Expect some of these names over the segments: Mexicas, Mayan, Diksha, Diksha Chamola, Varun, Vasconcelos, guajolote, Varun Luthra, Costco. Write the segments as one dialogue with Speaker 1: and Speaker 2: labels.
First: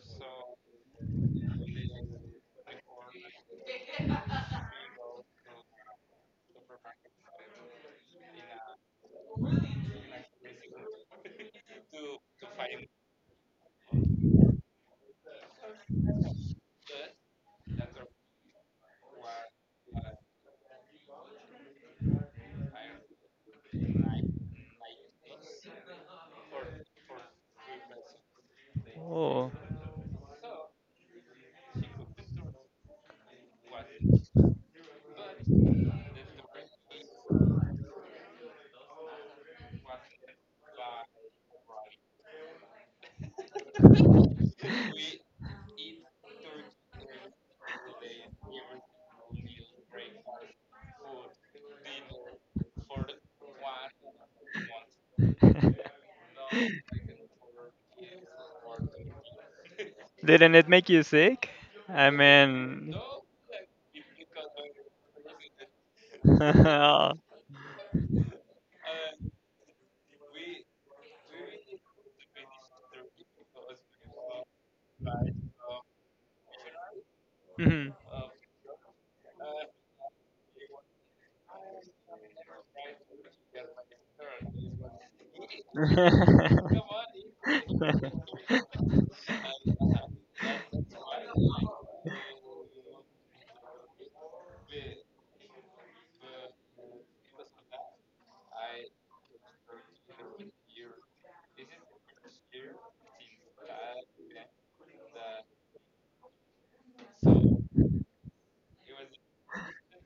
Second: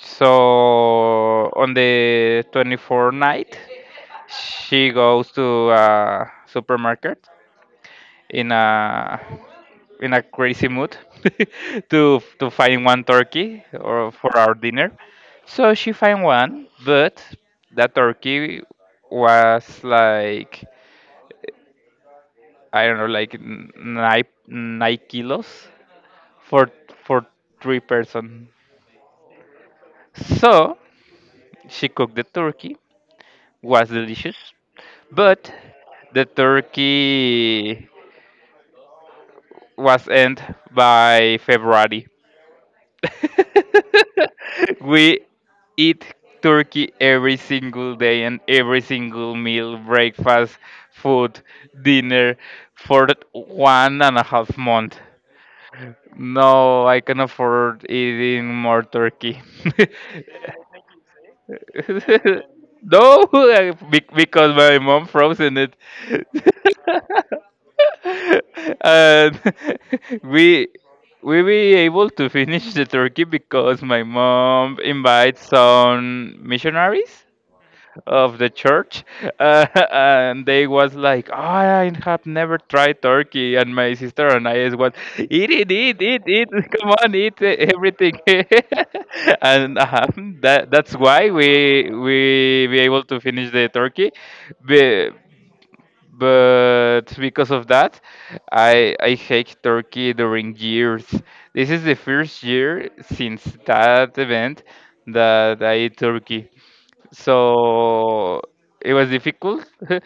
Speaker 1: So on the 24th night, she goes to a supermarket in a in a crazy mood to find one turkey or for our dinner. So she find one, but that turkey was like I don't know, like nine kilos for for three person.
Speaker 2: Oh,
Speaker 1: So she cooked the turkey, was delicious, but the turkey was end by February. We eat turkey every single day and every single meal, breakfast, food, dinner for 1.5 months. No, I can afford eating more turkey.
Speaker 2: didn't it make you sick? I mean,
Speaker 1: No, because my mom frozen it.
Speaker 2: oh.
Speaker 1: And we we be able to finish the turkey because my mom invites some missionaries of the church and they was like I have never tried turkey, and my sister and I is what, eat it, eat, eat, eat, come on, eat, everything. And that's why we be able to finish the turkey. Be- but because of that, I hate turkey during years. This is the first
Speaker 2: Mhm.
Speaker 1: year since that event that I eat turkey. So it was difficult.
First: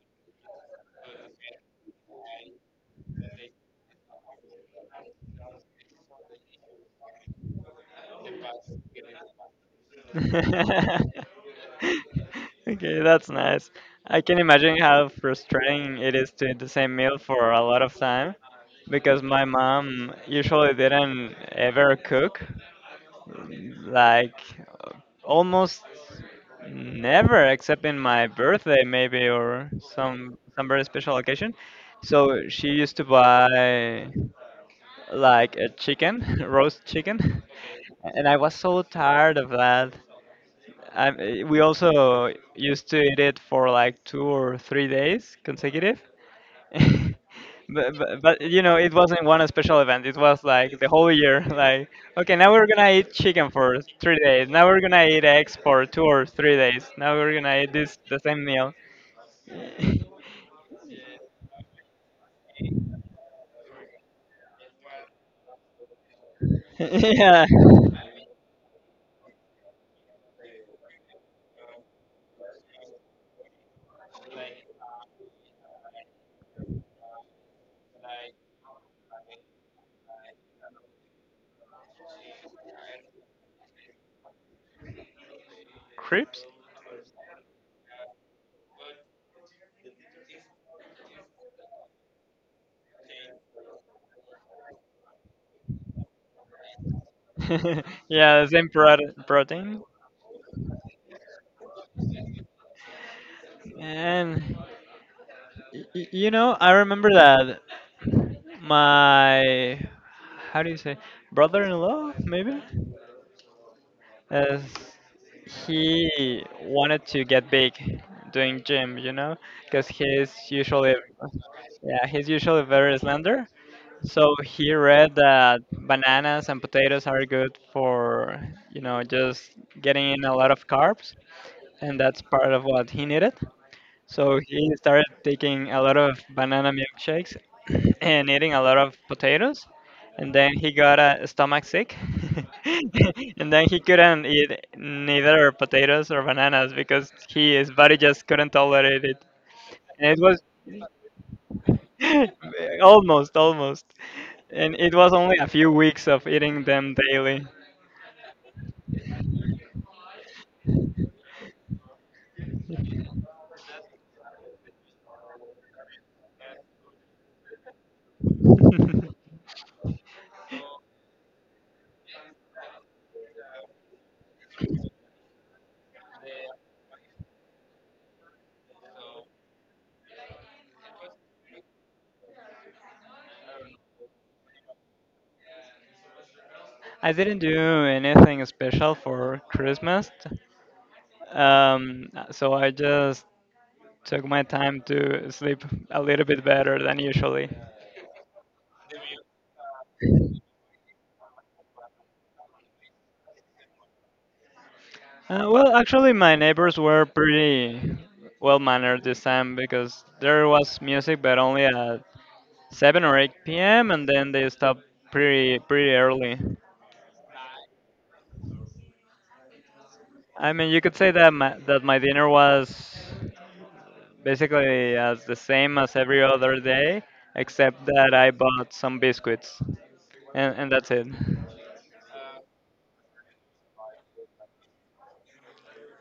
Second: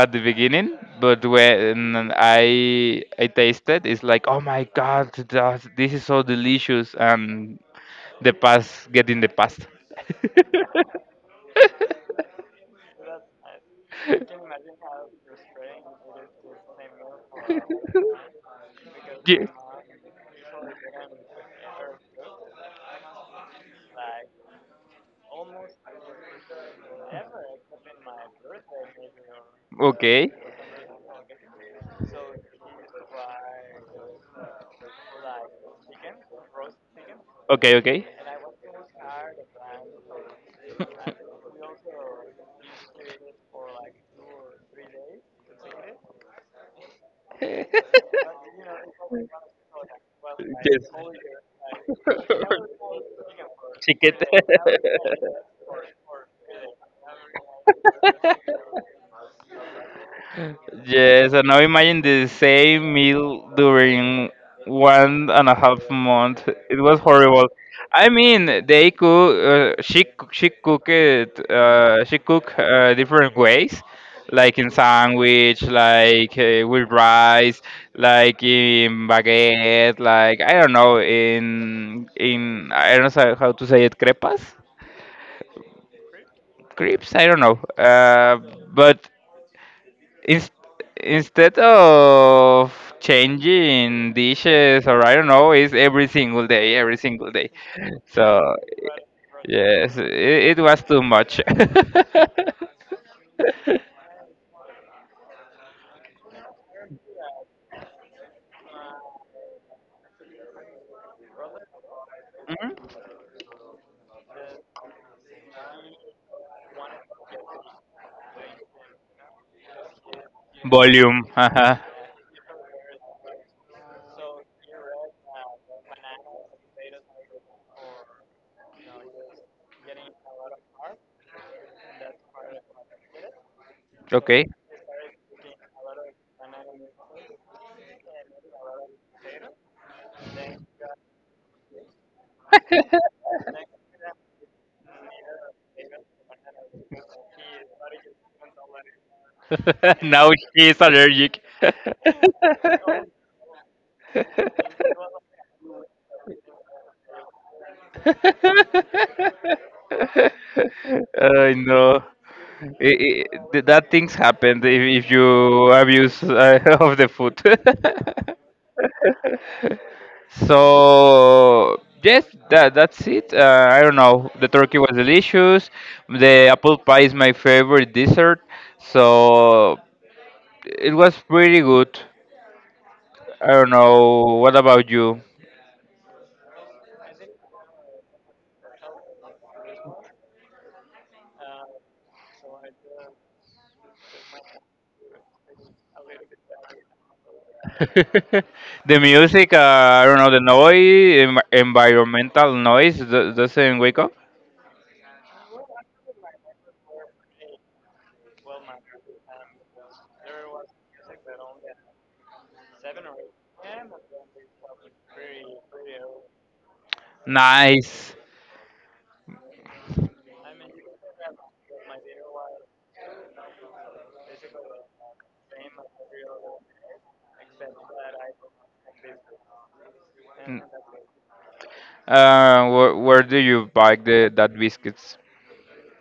Speaker 1: at the beginning, but when I tasted, it's like oh my god, this is so delicious. And the past get in the past.
Speaker 2: Okay, that's nice. I can imagine how frustrating it is to eat the same meal for a lot of time, because my
Speaker 1: Ye-
Speaker 2: mom usually didn't ever cook. Like, uh, almost never, except in my birthday maybe, or
Speaker 1: okay,
Speaker 2: some very special occasion. So she used to buy like a chicken, roast chicken,
Speaker 1: okay, okay.
Speaker 2: and I was so tired of that. I, we also used to eat it for like two or three days consecutive.
Speaker 1: ¿Qué
Speaker 2: But you know, it wasn't one special event, it was like the whole year. Like, okay, now we're gonna eat chicken for three
Speaker 1: Chiquete.
Speaker 2: days now we're gonna eat eggs for 2 or 3 days, now we're gonna eat this the same meal.
Speaker 1: Yes, and now imagine the same meal during 1.5 months. It was
Speaker 2: Yeah.
Speaker 1: horrible. I mean, they cook. She cook it. She cook different ways, like in sandwich, like with rice, like in baguette, like I don't know, in I don't know how to say it, crepas,
Speaker 2: Crips.
Speaker 1: crepes. I don't know. But Ins- Instead of changing dishes or I don't know, it's every single day, every single day.
Speaker 2: Yeah, the
Speaker 1: So
Speaker 2: same protein.
Speaker 1: yes, it was too much.
Speaker 2: And you know, I remember that my, how do you say, brother-in-law maybe,
Speaker 1: Mhm.
Speaker 2: as he wanted to get big doing gym, you know, because he's usually,
Speaker 1: Volume. Haha.
Speaker 2: yeah, he's usually very slender. So he read that bananas and potatoes are good for, just getting in a lot of carbs, and that's part of what he needed. So
Speaker 1: Okay.
Speaker 2: he started taking a lot of banana milkshakes and eating a lot of potatoes. And then he got a stomach sick. And then he couldn't eat neither potatoes or bananas because his body just couldn't tolerate it. And it
Speaker 1: Now
Speaker 2: was
Speaker 1: she is allergic.
Speaker 2: almost, almost. And it was only a few weeks of eating them daily.
Speaker 1: I know. I- I- that things happen if you abuse of the food. So yes, that's it. I don't know. The turkey was delicious. The apple pie is my favorite dessert. So it was pretty good. I don't know. What about you?
Speaker 2: I didn't do anything special for Christmas. So I just took my time to sleep a little bit better than usually.
Speaker 1: The music, I don't know, the noise, environmental noise doesn't wake up.
Speaker 2: Well, actually, my neighbors were pretty well mannered this time, because there was music, but only at 7 or 8 p.m., and then they stopped pretty early.
Speaker 1: Nice.
Speaker 2: I mean, you could say that my dinner was basically as the same as every other day, except that I bought some biscuits, and that's it.
Speaker 1: Where do you buy the that biscuits?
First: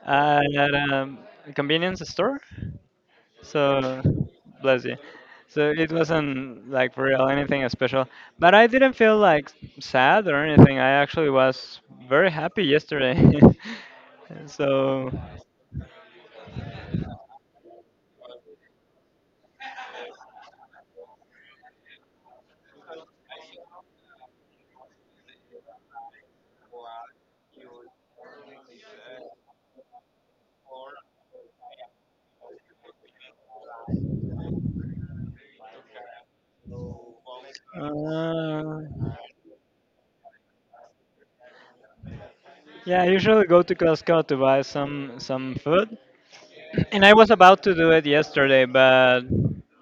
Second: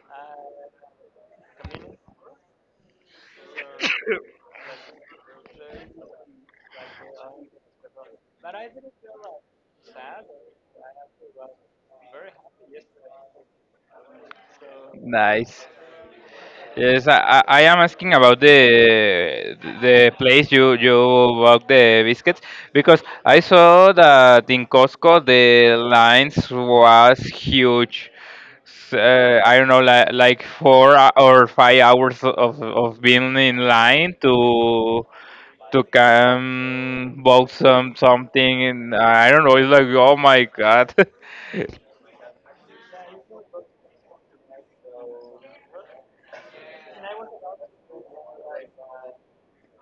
Speaker 2: At a convenience store. So bless you. So it wasn't like for real anything special, but I didn't feel like sad or anything. I actually was very happy yesterday. So,
Speaker 1: Nice. Yes, I am asking about the place you bought the biscuits because I saw that in Costco the lines was huge. I don't know, like four hou- or 5 hours of being in line to come bought some something,
Speaker 2: uh,
Speaker 1: and I don't know. It's like oh my god.
Speaker 2: yeah, I usually go to Costco to buy some food, and I was about to do it yesterday, but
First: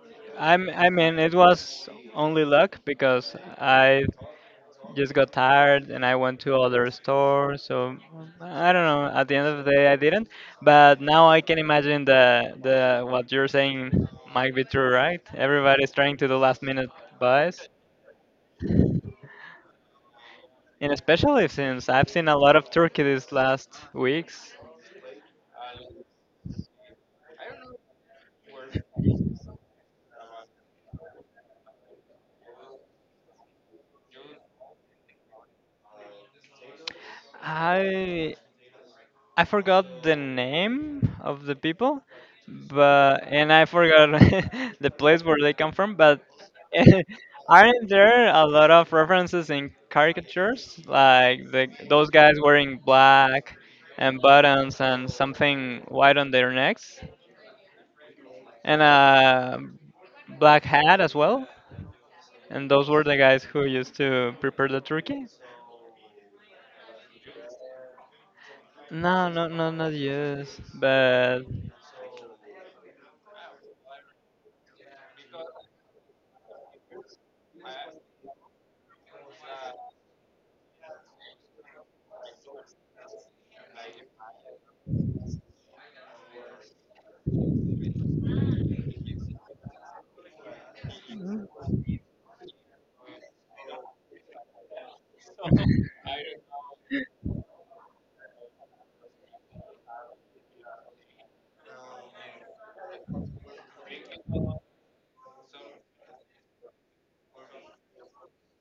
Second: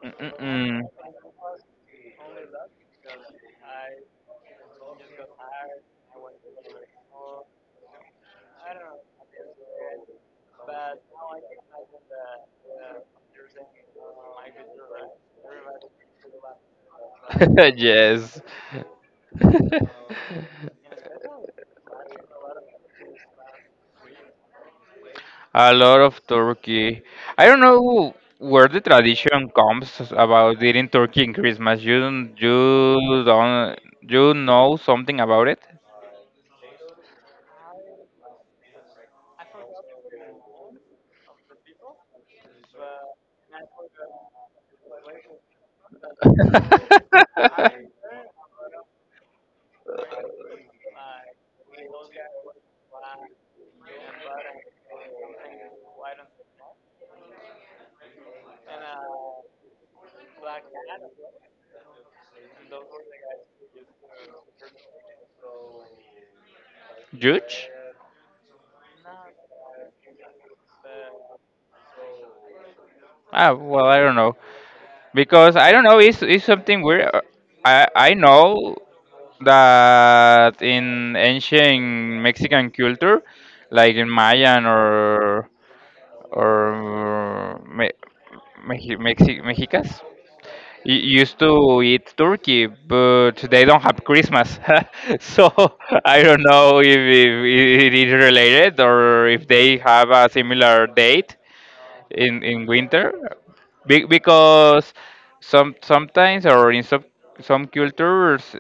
Speaker 1: Mm,
Speaker 2: I'm,
Speaker 1: mm.
Speaker 2: I mean, it was only luck because I just got tired and I went to other stores. So I don't know. At the end of the day, I didn't. But now I can imagine the what you're saying might be true, right? Everybody's trying to do last minute buys,
Speaker 1: Yes.
Speaker 2: and especially since I've seen a lot of turkey these last weeks.
Speaker 1: A lot of turkey. I don't know where the tradition comes about eating turkey in Christmas. You don't, you don't, you know something about it?
Speaker 2: I I forgot the name of the people, but and I forgot the place where they come from. But aren't there a lot of references in caricatures? Like those guys wearing black and buttons and something white on their necks, and a black hat as well. And those were the guys who used to prepare the turkey.
Speaker 1: Judge?
Speaker 2: No, no, no, not yes, but
Speaker 1: Ah, well, I don't know because I don't know. It's something weird. I I know that in ancient Mexican culture, like in Mayan or or uh, Me- Mexicas, y- used to eat turkey, but they don't have Christmas. So I don't know if it is related or if they have a similar date in winter. Because sometimes or in some cultures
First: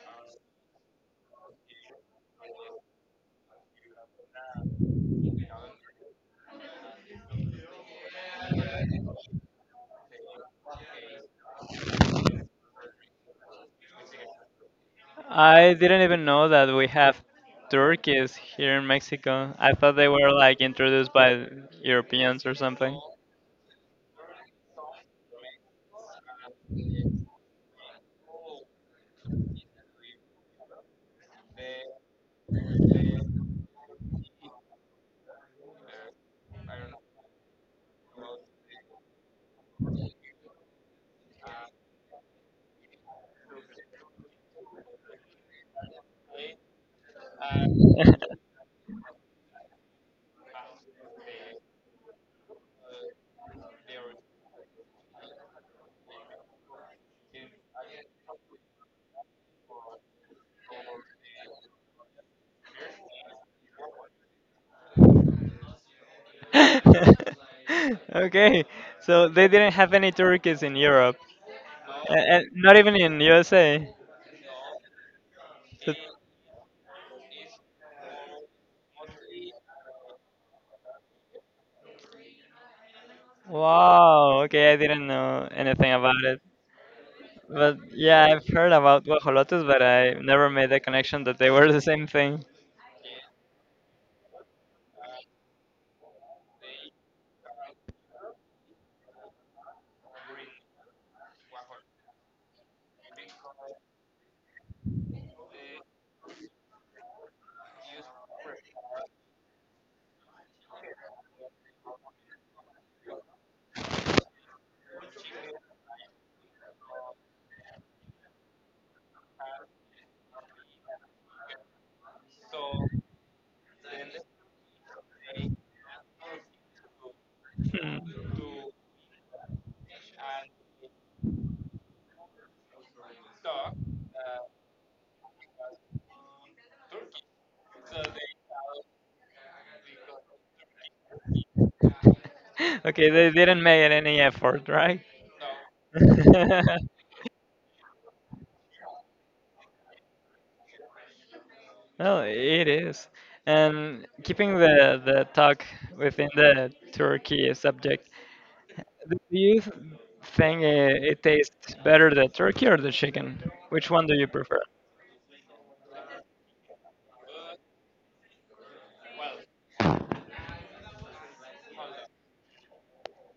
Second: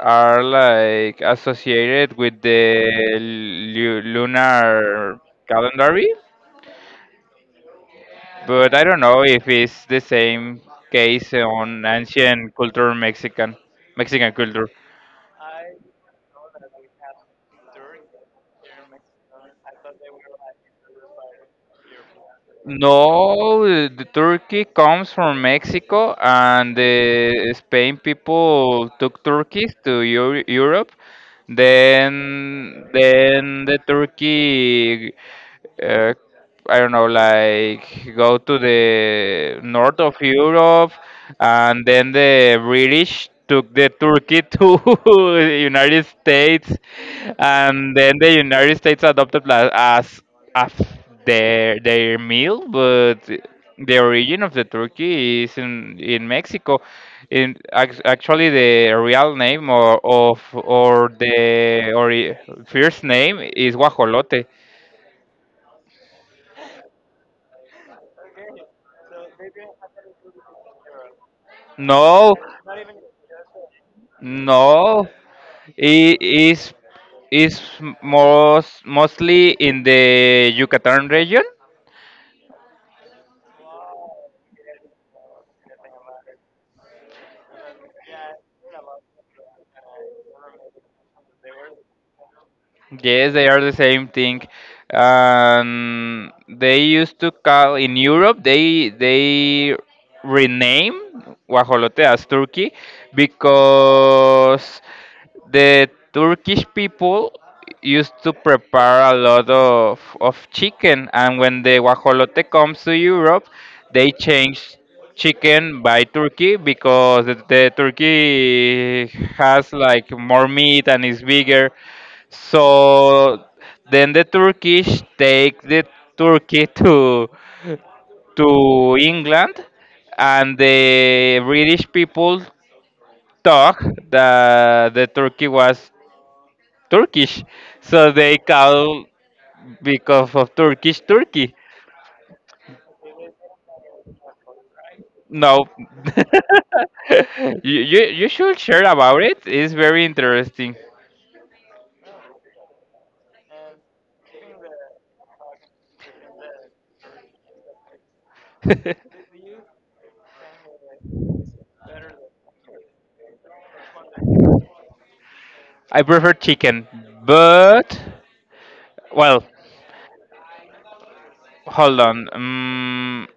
Speaker 1: are like associated with the lunar calendar, but I don't know if it's the same case on ancient culture Mexican culture.
Speaker 2: I didn't even know that we have turkeys here in Mexico. I thought they were like introduced by Europeans or something.
Speaker 1: No, the Turkey comes from Mexico, and the Spain people took Turkeys to Europe. Then the Turkey uh, I don't know, like go to the north of Europe, and then the British took the Turkey to United States, and then the United States adopted as their meal, but the origin of the turkey is in Mexico. Actually, the real name or of or the or first name is guajolote.
Speaker 2: Okay, so they didn't have any turkeys in Europe, A-
Speaker 1: No,
Speaker 2: and not even in USA.
Speaker 1: no.
Speaker 2: So-
Speaker 1: It is is mostly in the Yucatan region.
Speaker 2: wow. Okay, I didn't know anything about it. But yeah, I've heard about guajolotes, but I never made the connection that they were the same thing.
Speaker 1: Yes, they are the same thing. They used to call in Europe. They rename guajolote as turkey because the Turkish people used to prepare a lot of chicken, and when the guajolote comes to Europe, they change chicken by turkey because the turkey has like more meat and is bigger. So then the Turkish take the Turkey to
Speaker 2: Hmm.
Speaker 1: to England, and the British people thought that the Turkey was Turkish, so they call because of Turkish Turkey.
Speaker 2: Okay, they didn't make any effort, right?
Speaker 1: No, you should share about it. It's very interesting.
Speaker 2: No, it is. And keeping the talk within the Turkey subject, do you think it tastes better the turkey or the chicken? Which one do you prefer?
Speaker 1: I prefer chicken, but well, hold on.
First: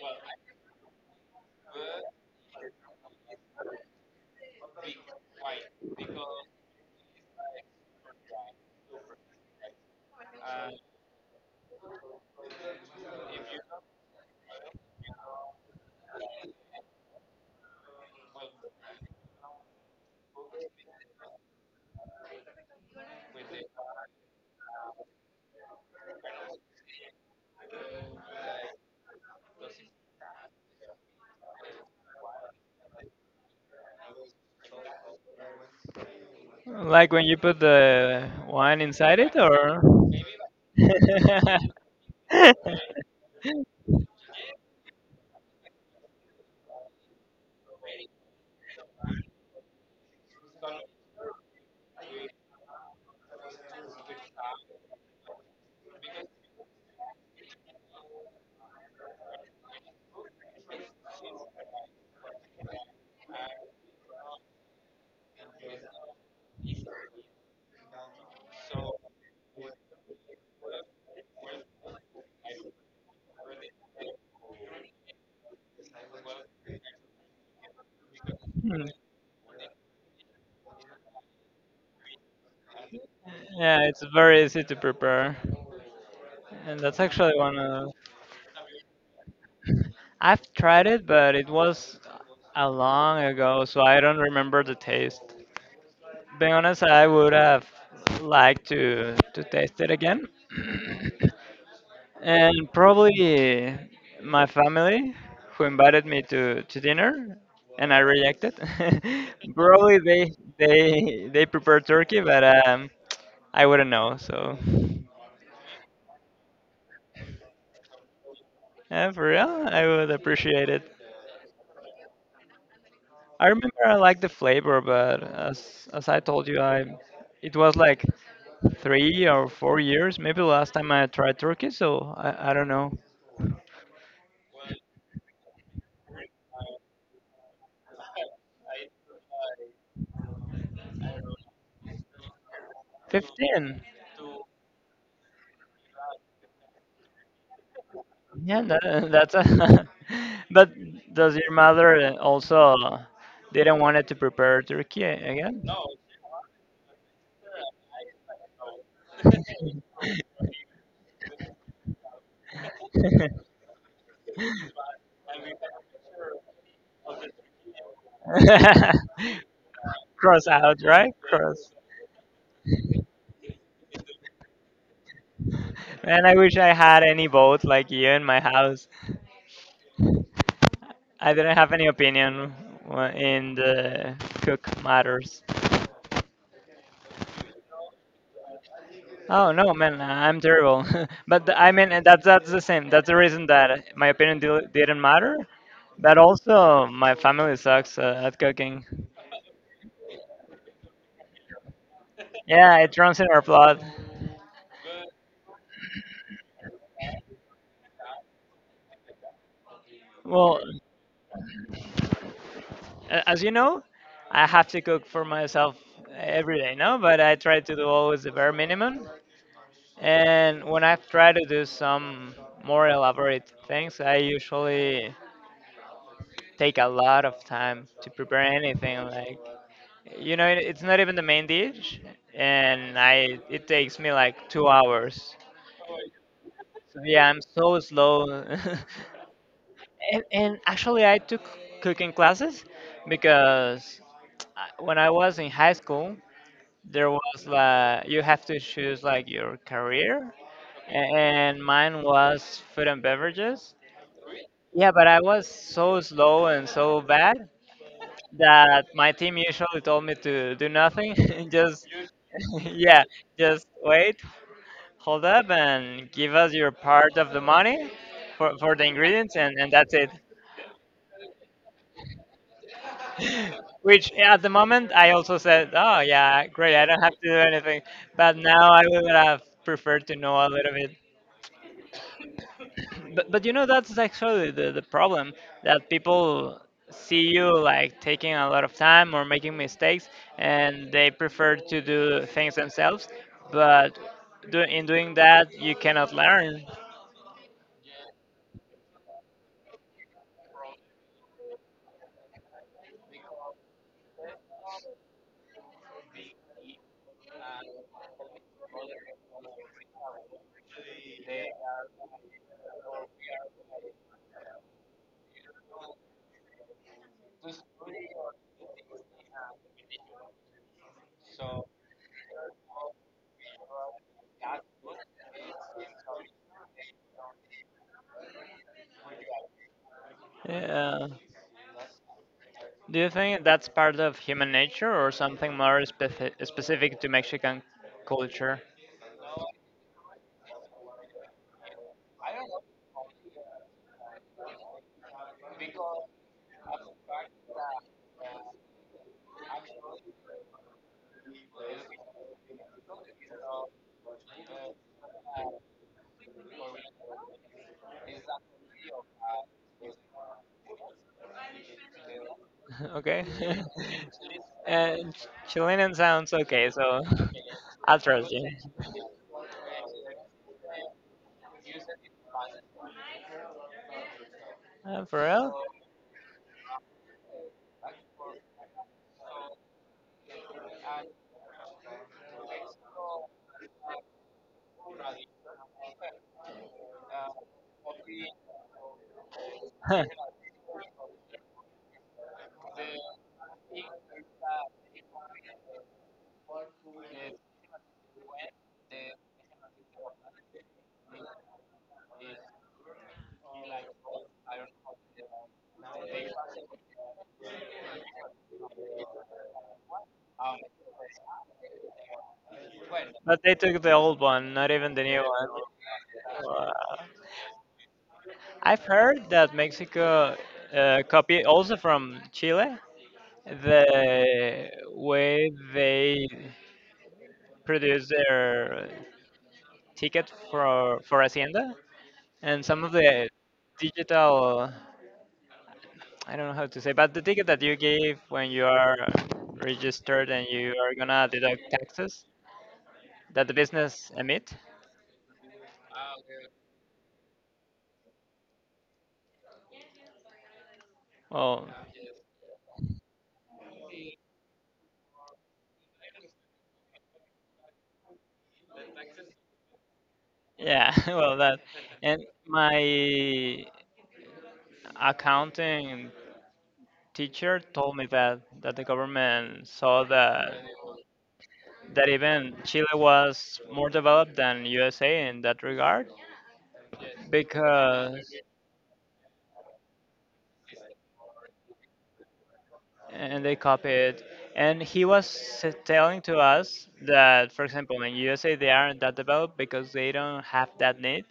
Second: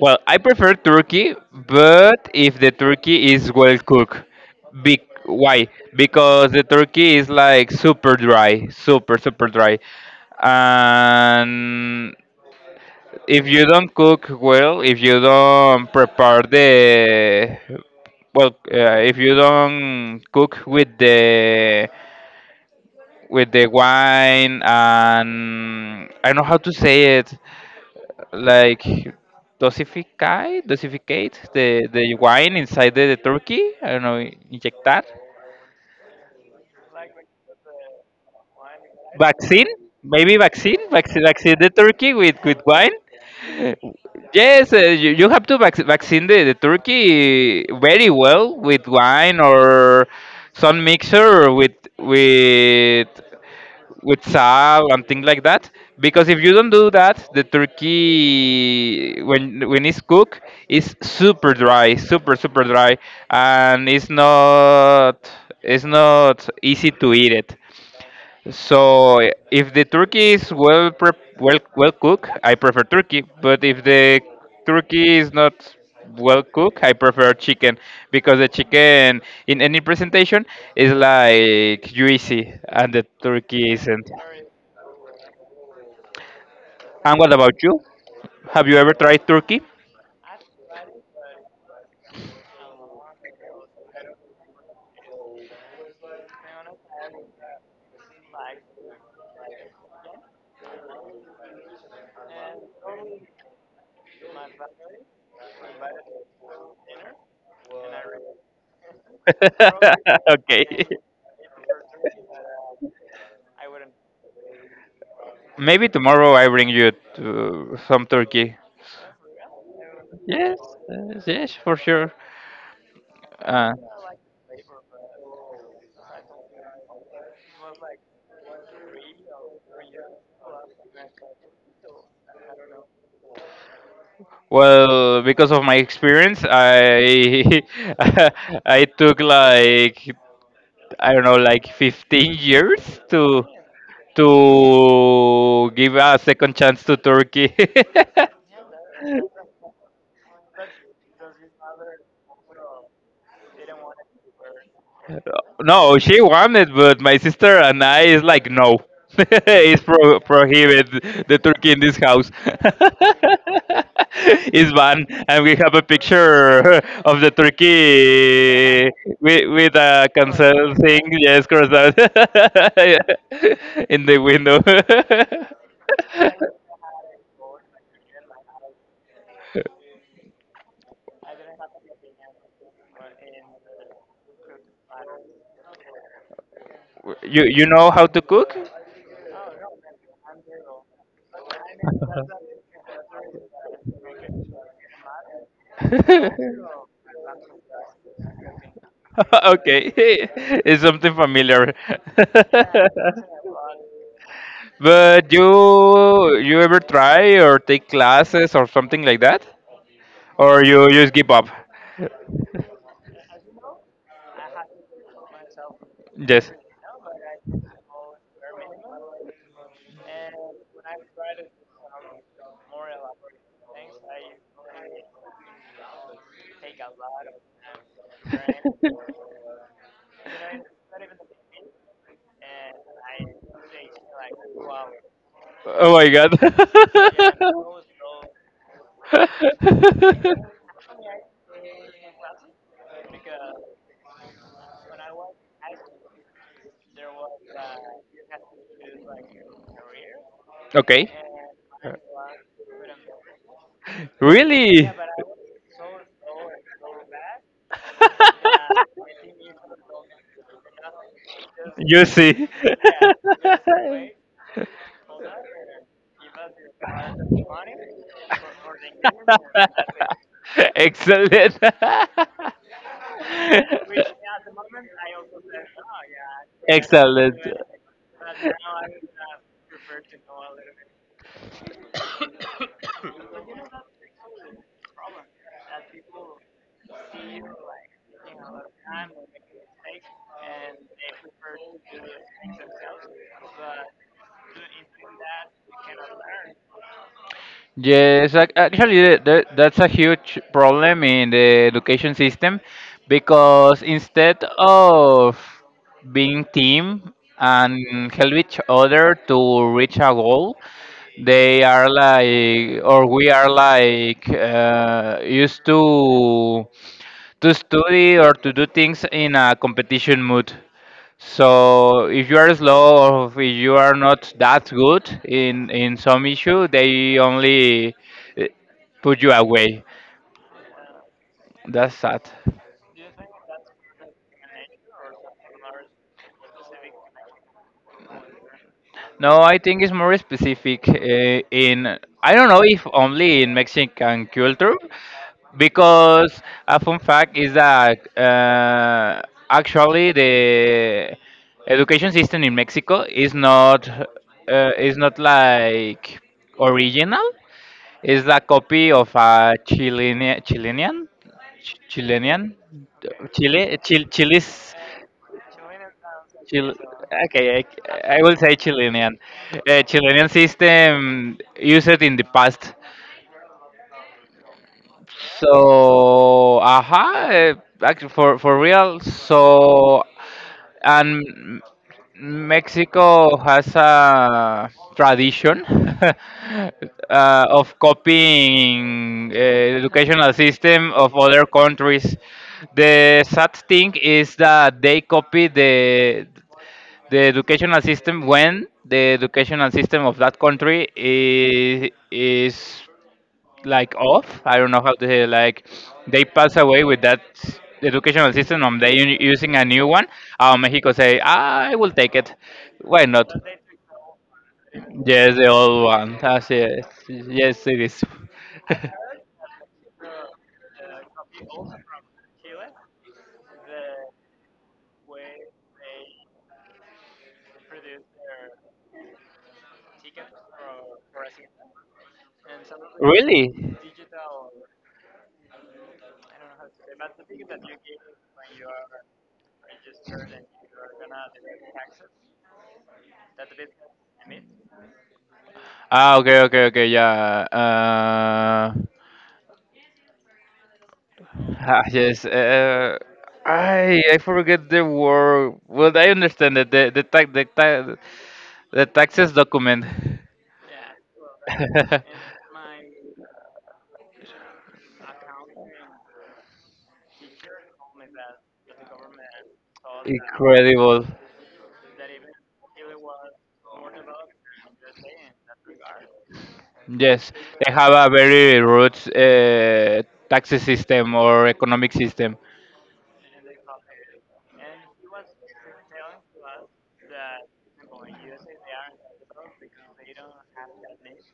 Speaker 1: Well, I prefer turkey, but if the turkey is well cooked, big why? Because the turkey is like super dry, super dry, and if you don't cook well, if you don't prepare the well, if you don't cook with the wine, and I don't know how to say it, like dosify, dosificate the wine inside the turkey. I don't know, inject that
Speaker 2: Like when you put the wine inside it,
Speaker 1: vaccine,
Speaker 2: or?
Speaker 1: maybe vaccine, vaccine the turkey with wine. Yes, you have to vaccine the turkey very well with wine or some mixture with with with sal and things like that. Because if you don't do that, the turkey when it's cooked is super dry, super dry, and it's not easy to eat it. So if the turkey is well prep well well cooked, I prefer turkey. But if the turkey is not well cooked, I prefer chicken because the
Speaker 2: Mm,
Speaker 1: chicken in any presentation is like juicy and the turkey
Speaker 2: yeah, it's
Speaker 1: isn't.
Speaker 2: very easy to prepare. And that's
Speaker 1: And what
Speaker 2: actually one
Speaker 1: about you?
Speaker 2: of.
Speaker 1: Have you ever tried turkey?
Speaker 2: I've tried it, but it was a long ago, so I don't remember the taste. Being honest, I would have liked to taste it again. And probably my family, who invited me to dinner and I rejected. Probably they
Speaker 1: Okay.
Speaker 2: they they prefer turkey, but I wouldn't know. So
Speaker 1: Maybe tomorrow I bring you to some turkey.
Speaker 2: yeah, for real, I would
Speaker 1: Yes,
Speaker 2: appreciate it.
Speaker 1: yes, for sure.
Speaker 2: I remember
Speaker 1: Uh,
Speaker 2: I liked the flavor, but as I told you, I it was like 3 or 4 years, maybe last time I tried turkey. So I don't know.
Speaker 1: well, because of my experience, I I took like I don't know, like 15 years to
Speaker 2: 15.
Speaker 1: give a second chance to Turkey.
Speaker 2: Yeah, that's a. But does your mother also didn't want it to prepare turkey again?
Speaker 1: No, she wanted, but my sister and I is like, no, it's prohibited the turkey in this house. It's banned, and we have a picture of the turkey with a
Speaker 2: Cross
Speaker 1: cancel
Speaker 2: out,
Speaker 1: thing,
Speaker 2: right?
Speaker 1: yes, cross
Speaker 2: Cross.
Speaker 1: out in the window.
Speaker 2: Man, I wish I had any vote like you in my house. I didn't have any opinion in the cook matters.
Speaker 1: You know how to cook?
Speaker 2: Oh no, man, I'm terrible. But I mean, and that's the same. That's the reason that my opinion didn't matter. But also, my family sucks at cooking.
Speaker 1: Okay. It's something familiar.
Speaker 2: Yeah, it runs in our blood.
Speaker 1: But you ever try or take classes or something like that,
Speaker 2: Well,
Speaker 1: or you just give up?
Speaker 2: as you know, I have to cook for myself
Speaker 1: Yes.
Speaker 2: every day, now, but I try to do always the bare minimum. And when I try to do some more elaborate things, I usually take a lot of time to prepare anything. Like, it's not even the main dish, and I it takes me like 2 hours.
Speaker 1: Oh my god.
Speaker 2: So
Speaker 1: Yeah.
Speaker 2: yeah, I'm so slow. And actually, I took cooking classes because when I was in high school, there was like you have to choose like your career, a-
Speaker 1: Okay.
Speaker 2: and mine was food and beverages.
Speaker 1: Really?
Speaker 2: Yeah, but I was so slow and so bad that my team usually told me to do nothing, just
Speaker 1: You see.
Speaker 2: yeah, just wait, hold up, and give us your part of the money for the ingredients, and that's it.
Speaker 1: Excellent.
Speaker 2: Which, yeah, at the moment I also said, oh yeah, great, I don't have to do
Speaker 1: Excellent.
Speaker 2: anything. But now I would have preferred to know a little bit. But you know, that's actually the problem, that people see you like taking a lot of time or making mistakes, and they prefer to do things themselves. But in doing that, you cannot learn.
Speaker 1: Yes, actually, that's a huge problem in the education system because instead of being team and help each other to reach a goal, they are like, or we are like, used to study or to do things in a competition mood. So if you are slow or if you are not that good in some issue, they only eh, put you away.
Speaker 2: Yeah.
Speaker 1: That's sad.
Speaker 2: Do you think that's part of human nature, or something more specific to Mexican culture?
Speaker 1: No, I think it's more specific in I don't know if only in Mexican culture, because a fun fact is that actually the education system in Mexico is not like original. It's the copy of a Chilean, Chilean,
Speaker 2: Okay.
Speaker 1: Chile's
Speaker 2: And Chilean sounds
Speaker 1: Chil-
Speaker 2: okay, so
Speaker 1: okay,
Speaker 2: I'll
Speaker 1: I
Speaker 2: trust
Speaker 1: will
Speaker 2: you.
Speaker 1: say Chilean. Chilean system used in the past.
Speaker 2: For real?
Speaker 1: So, aha, actually for real. So, and M- Mexico has a tradition of copying educational system of other countries. The sad thing is that they copy the educational system when the educational system of that country is like off. I don't know how to say it. Like they pass away with that educational system and they using a new one. Mexico say, I will take it. Why not?
Speaker 2: But they took the old one, not even the new
Speaker 1: Yes, the
Speaker 2: one.
Speaker 1: old one. Así
Speaker 2: Wow.
Speaker 1: es. Yes, it is.
Speaker 2: I've heard that Mexico copy also from Chile the way they produce their ticket for Hacienda, and some of the
Speaker 1: Really?
Speaker 2: digital, I don't know how to say, but the ticket that you give when you are registered and you are gonna deduct taxes that the business emit.
Speaker 1: Ah, okay, okay, okay, yeah.
Speaker 2: Well,
Speaker 1: Ah, yes. I forget the word. Well, I understand that the taxes document.
Speaker 2: yeah, well that. And my accounting teacher told me that the government saw that
Speaker 1: Incredible.
Speaker 2: that even Chile was more developed than USA in that regard,
Speaker 1: Yes, they have a
Speaker 2: because
Speaker 1: very roots tax system or economic system.
Speaker 2: and they copy it. And he was telling to us that, for example, in USA they aren't that developed because they don't have that need,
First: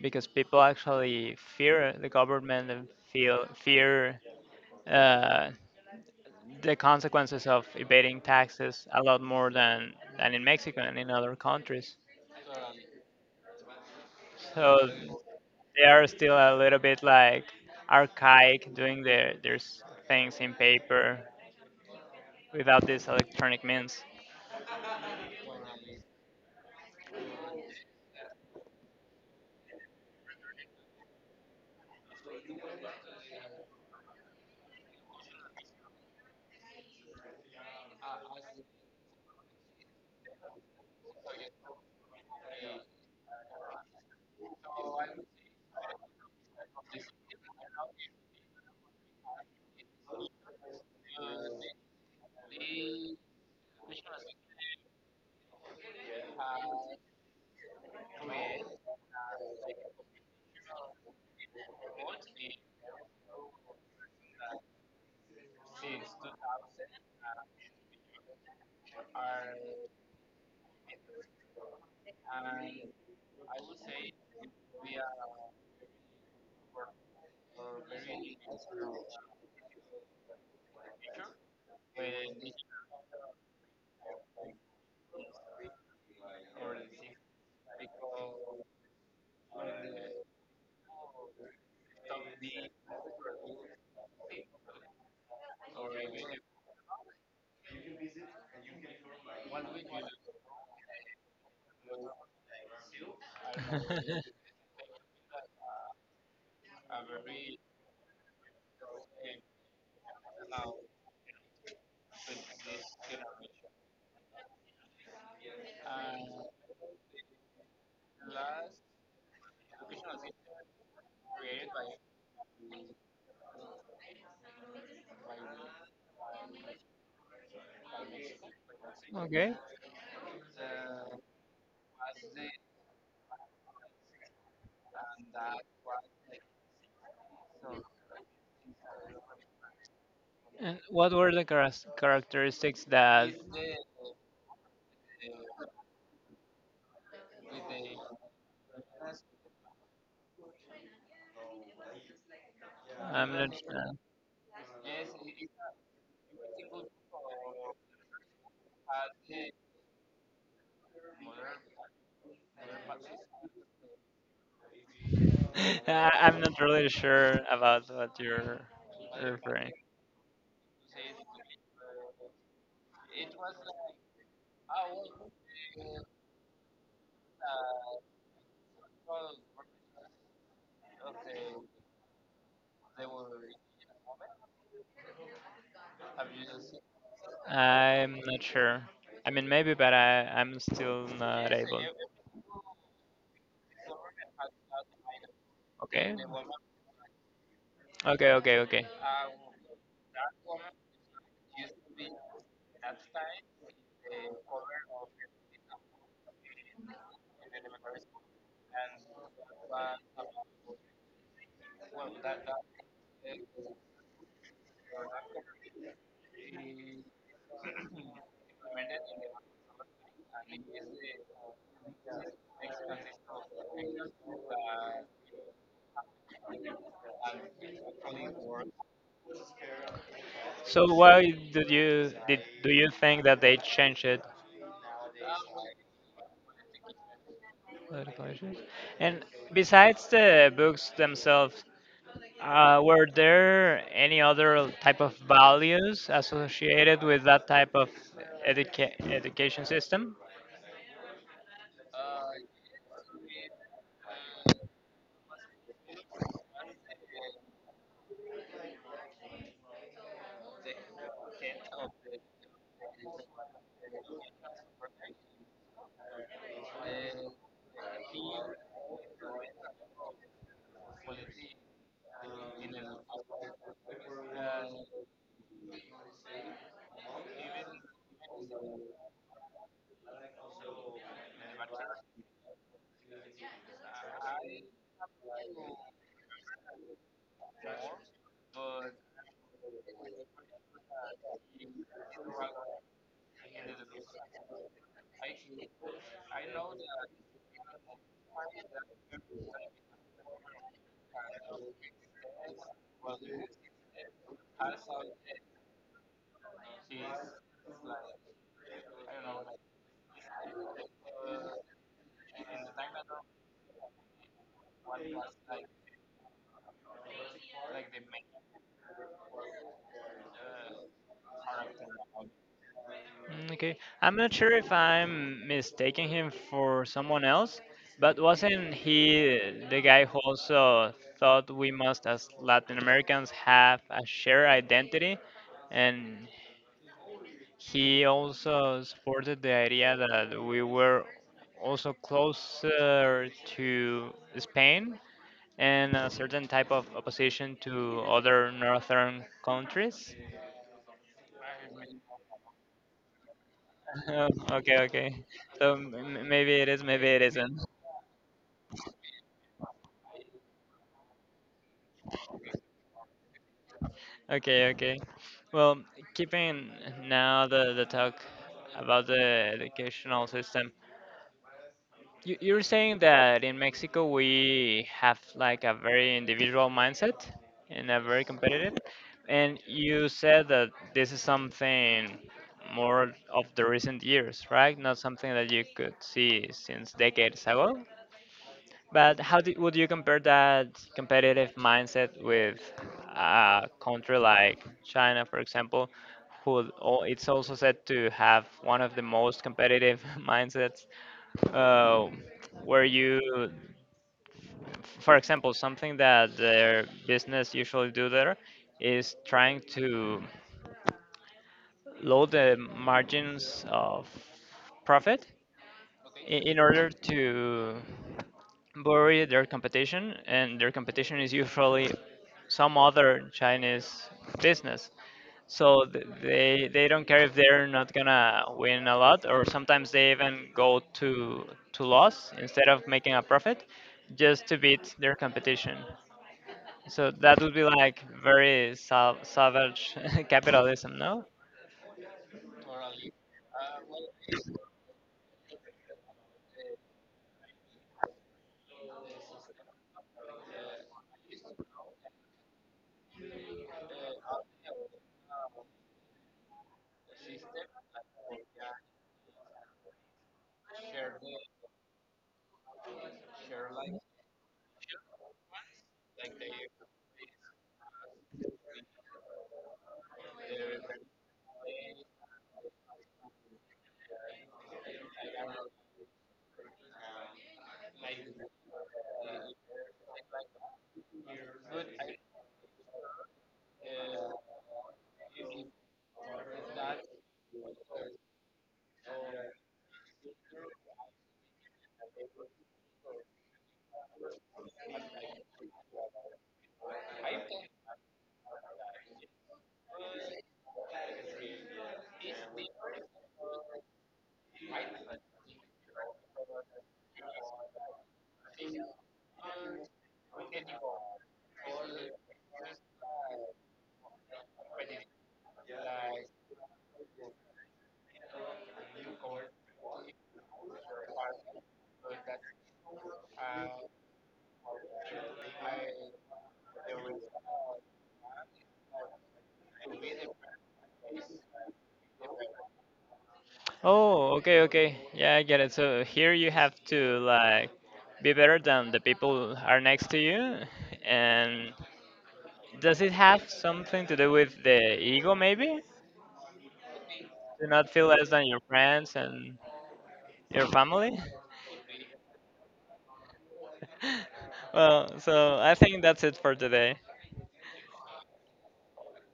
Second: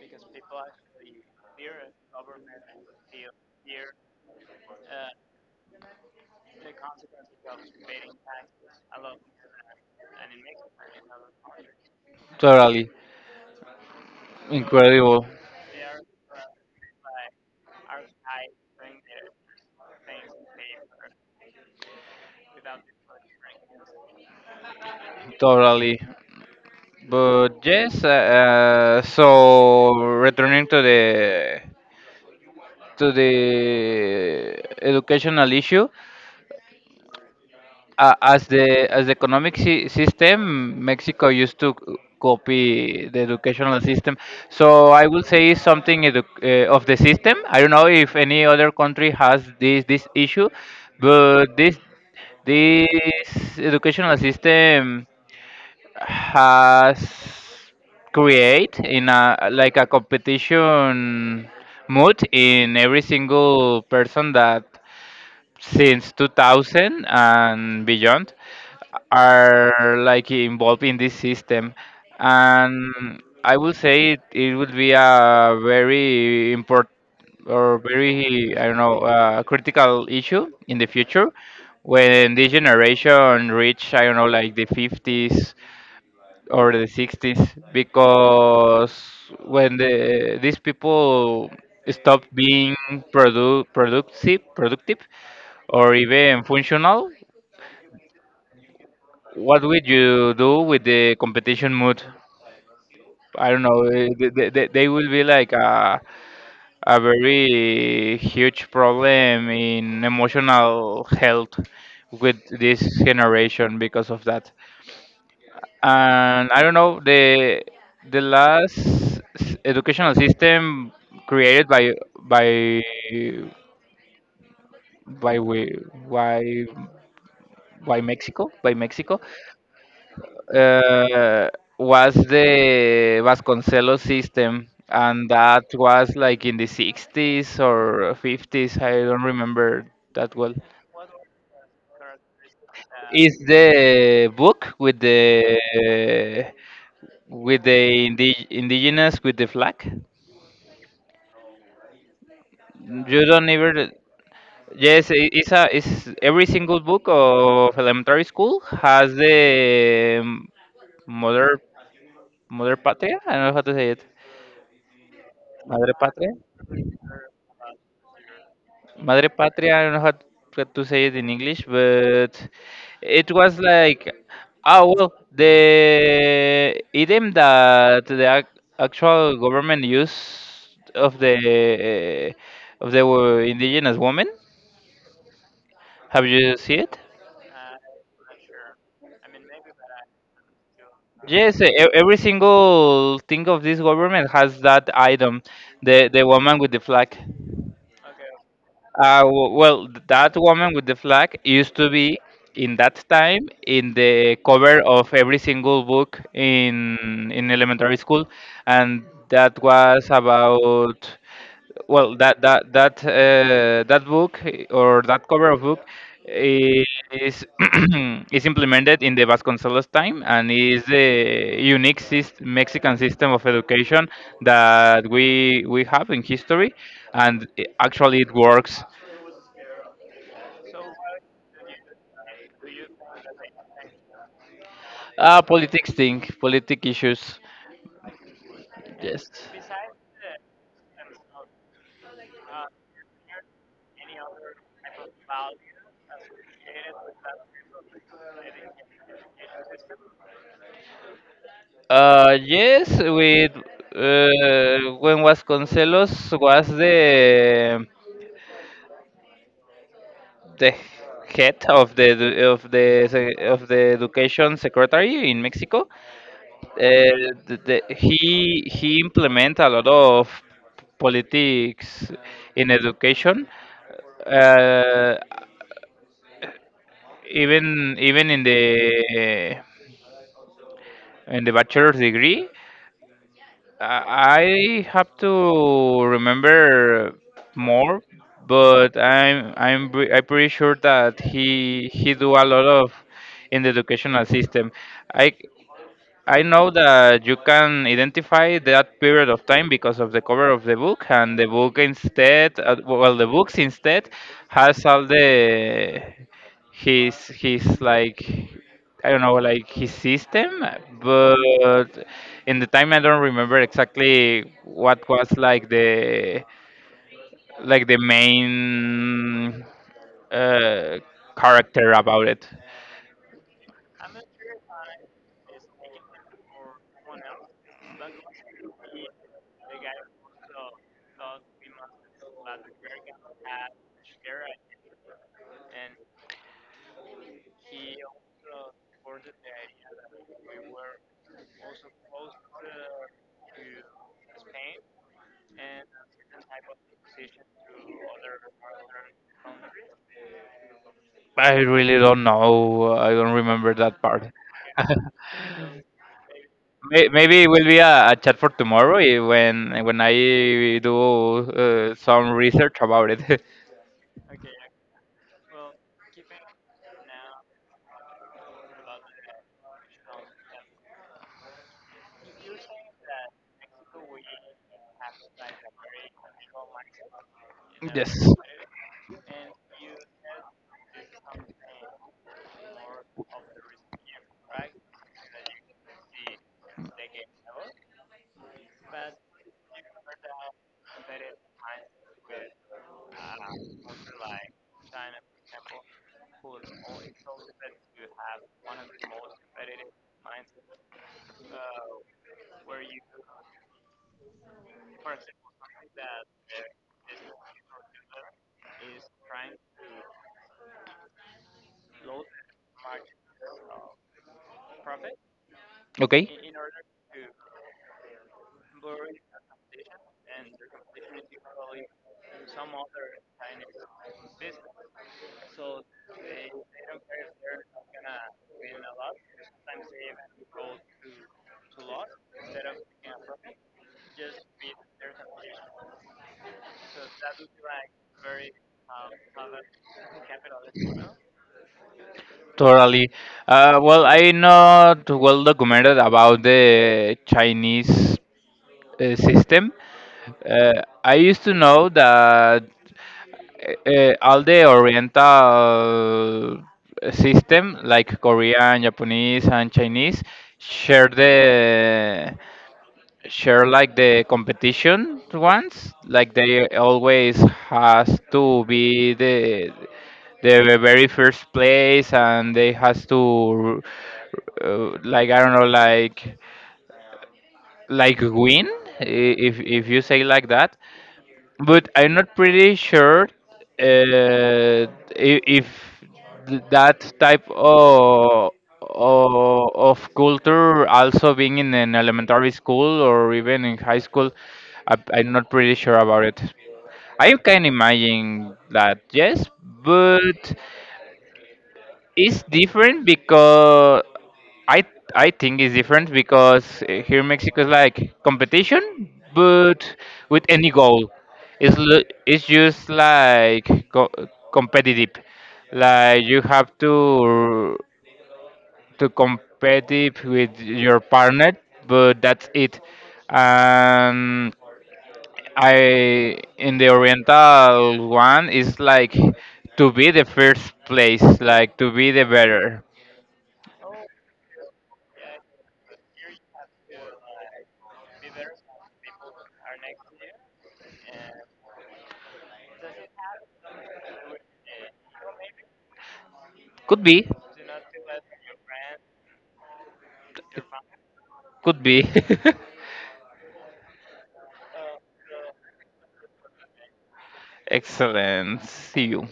Speaker 2: because people actually fear the government and feel fear uh, the consequences of evading taxes a lot more than in Mexico and in other countries.
Speaker 1: Totally
Speaker 2: So
Speaker 1: incredible.
Speaker 2: they are still a little bit like archaic, doing their things in paper without these electronic means.
Speaker 1: Totally. But yes, so returning to the educational issue, as the economic system, Mexico used to copy the educational system. So I will say something of the system. I don't know if any other country has this issue, but this educational system has create in a like a competition mood in every single person that since 2000 and beyond are like involved in this system. And I would say it would be a very important or very I don't know critical issue in the future when this generation reach I don't know like the 50s or the 60s, because when these people stop being productive or even functional, what would you do with the competition mood? I don't know, they will be like a very huge problem in emotional health with this generation because of that. And I don't know, the last educational system created by we- by by Mexico by Mexico
Speaker 2: Okay.
Speaker 1: uh, was the Vasconcelos system, and that was like in the 60s or 50s. I don't remember that well.
Speaker 2: And what were the characteristics that.
Speaker 1: Is the book with the indigenous with the flag? You
Speaker 2: I'm not
Speaker 1: don't ever. Yes, it's a, it's every single book of elementary school has the mother mother patria. I don't know how to say it.
Speaker 2: uh,
Speaker 1: Madre patria.
Speaker 2: I'm not really sure about what you're
Speaker 1: Madre
Speaker 2: referring.
Speaker 1: Patria, I don't know what to say it in English, but it was like, oh well, the idiom that the actual government used of the of the indigenous woman. Have you seen it?
Speaker 2: I'm not sure. I mean, maybe, but I'm still not
Speaker 1: Yes,
Speaker 2: able.
Speaker 1: every single thing of this government has that item, the
Speaker 2: Okay.
Speaker 1: the woman with the flag.
Speaker 2: Okay. Okay. Okay.
Speaker 1: Well, that woman with the flag used to be in that time in the cover of every single book in elementary school, and that was about, well, that book, or that cover of book is is implemented in the Vasconcelos time, and is the unique Mexican system of education that we have in history, and actually it works.
Speaker 2: So why did you did do you think that they changed it.
Speaker 1: Politics thing, politic issues.
Speaker 2: Political issues. And
Speaker 1: Yes.
Speaker 2: besides the books themselves, were there any other type of values associated with that type of education system?
Speaker 1: Yes, with when Vasconcelos was the head of the education secretary in Mexico, he implement a lot of politics in education, uh, even in the bachelor's degree. I have to remember more, but I'm pretty sure that he do a lot of in the educational system. I I know that you can identify that period of time because of the cover of the book, and the book instead, well, the books instead has all the his like, I don't know, like his system, but in the time I don't remember exactly what was like the main uh, character about it.
Speaker 2: Mm, okay, I'm not sure if I'm mistaking him for someone else, but wasn't he the guy who also thought we must, as Latin Americans, have a shared identity? And he also supported the idea that we were also closer to Spain, and a certain type of opposition to other northern countries.
Speaker 1: I really don't know. I don't remember that
Speaker 2: Oh,
Speaker 1: part.
Speaker 2: okay, okay. So maybe it is, maybe it
Speaker 1: Maybe it
Speaker 2: isn't.
Speaker 1: will be a chat for tomorrow, when I do some research about it.
Speaker 2: Okay, okay. Well, keeping now the talk about the educational system, you're saying that in Mexico we have like a very individual mindset and a
Speaker 1: Yes.
Speaker 2: very competitive, and you said that this is something more of the recent years, right? Not something that you could see since decades ago. But how would you compare that competitive mindset with a country like China, for example, who it's also said to have one of the most competitive mindsets, uh, where you, for example, something that their business usually do there is trying to load the margins of profit
Speaker 1: Okay.
Speaker 2: in order to bury their competition, and their competition is usually some other Chinese business. So they don't care if they're not gonna win a lot, or sometimes they even go to loss instead of making a profit, just to beat their competition. So that would be like very savage capitalism, no?
Speaker 1: Totally. Well, I not well documented about the Chinese system. I used to know that all the Oriental system, like Korean, Japanese, and Chinese, share the share like the competition ones, like they always has to be the very first place, and they has to like I don't know, like win, if you say like that, but I'm not pretty sure uh, if that type of of culture also being in an elementary school or even in high school. I'm not pretty sure about it. I can imagine that, yes, but it's different because I I think it's different because here in Mexico is like competition, but with any goal, it's l- it's just like co- competitive. Like you have to competitive with your partner, but that's it. And I in the Oriental one is like to be the first place, like to be the better.
Speaker 2: Oh, okay, okay. Yeah, I get it. So here you have to like be better than the people are next to you. And does it have something to do with the ego maybe?
Speaker 1: Could be,
Speaker 2: To not feel less than your friends and your family?
Speaker 1: could be.
Speaker 2: Well, so I think that's it for today.
Speaker 1: Excellent. See you.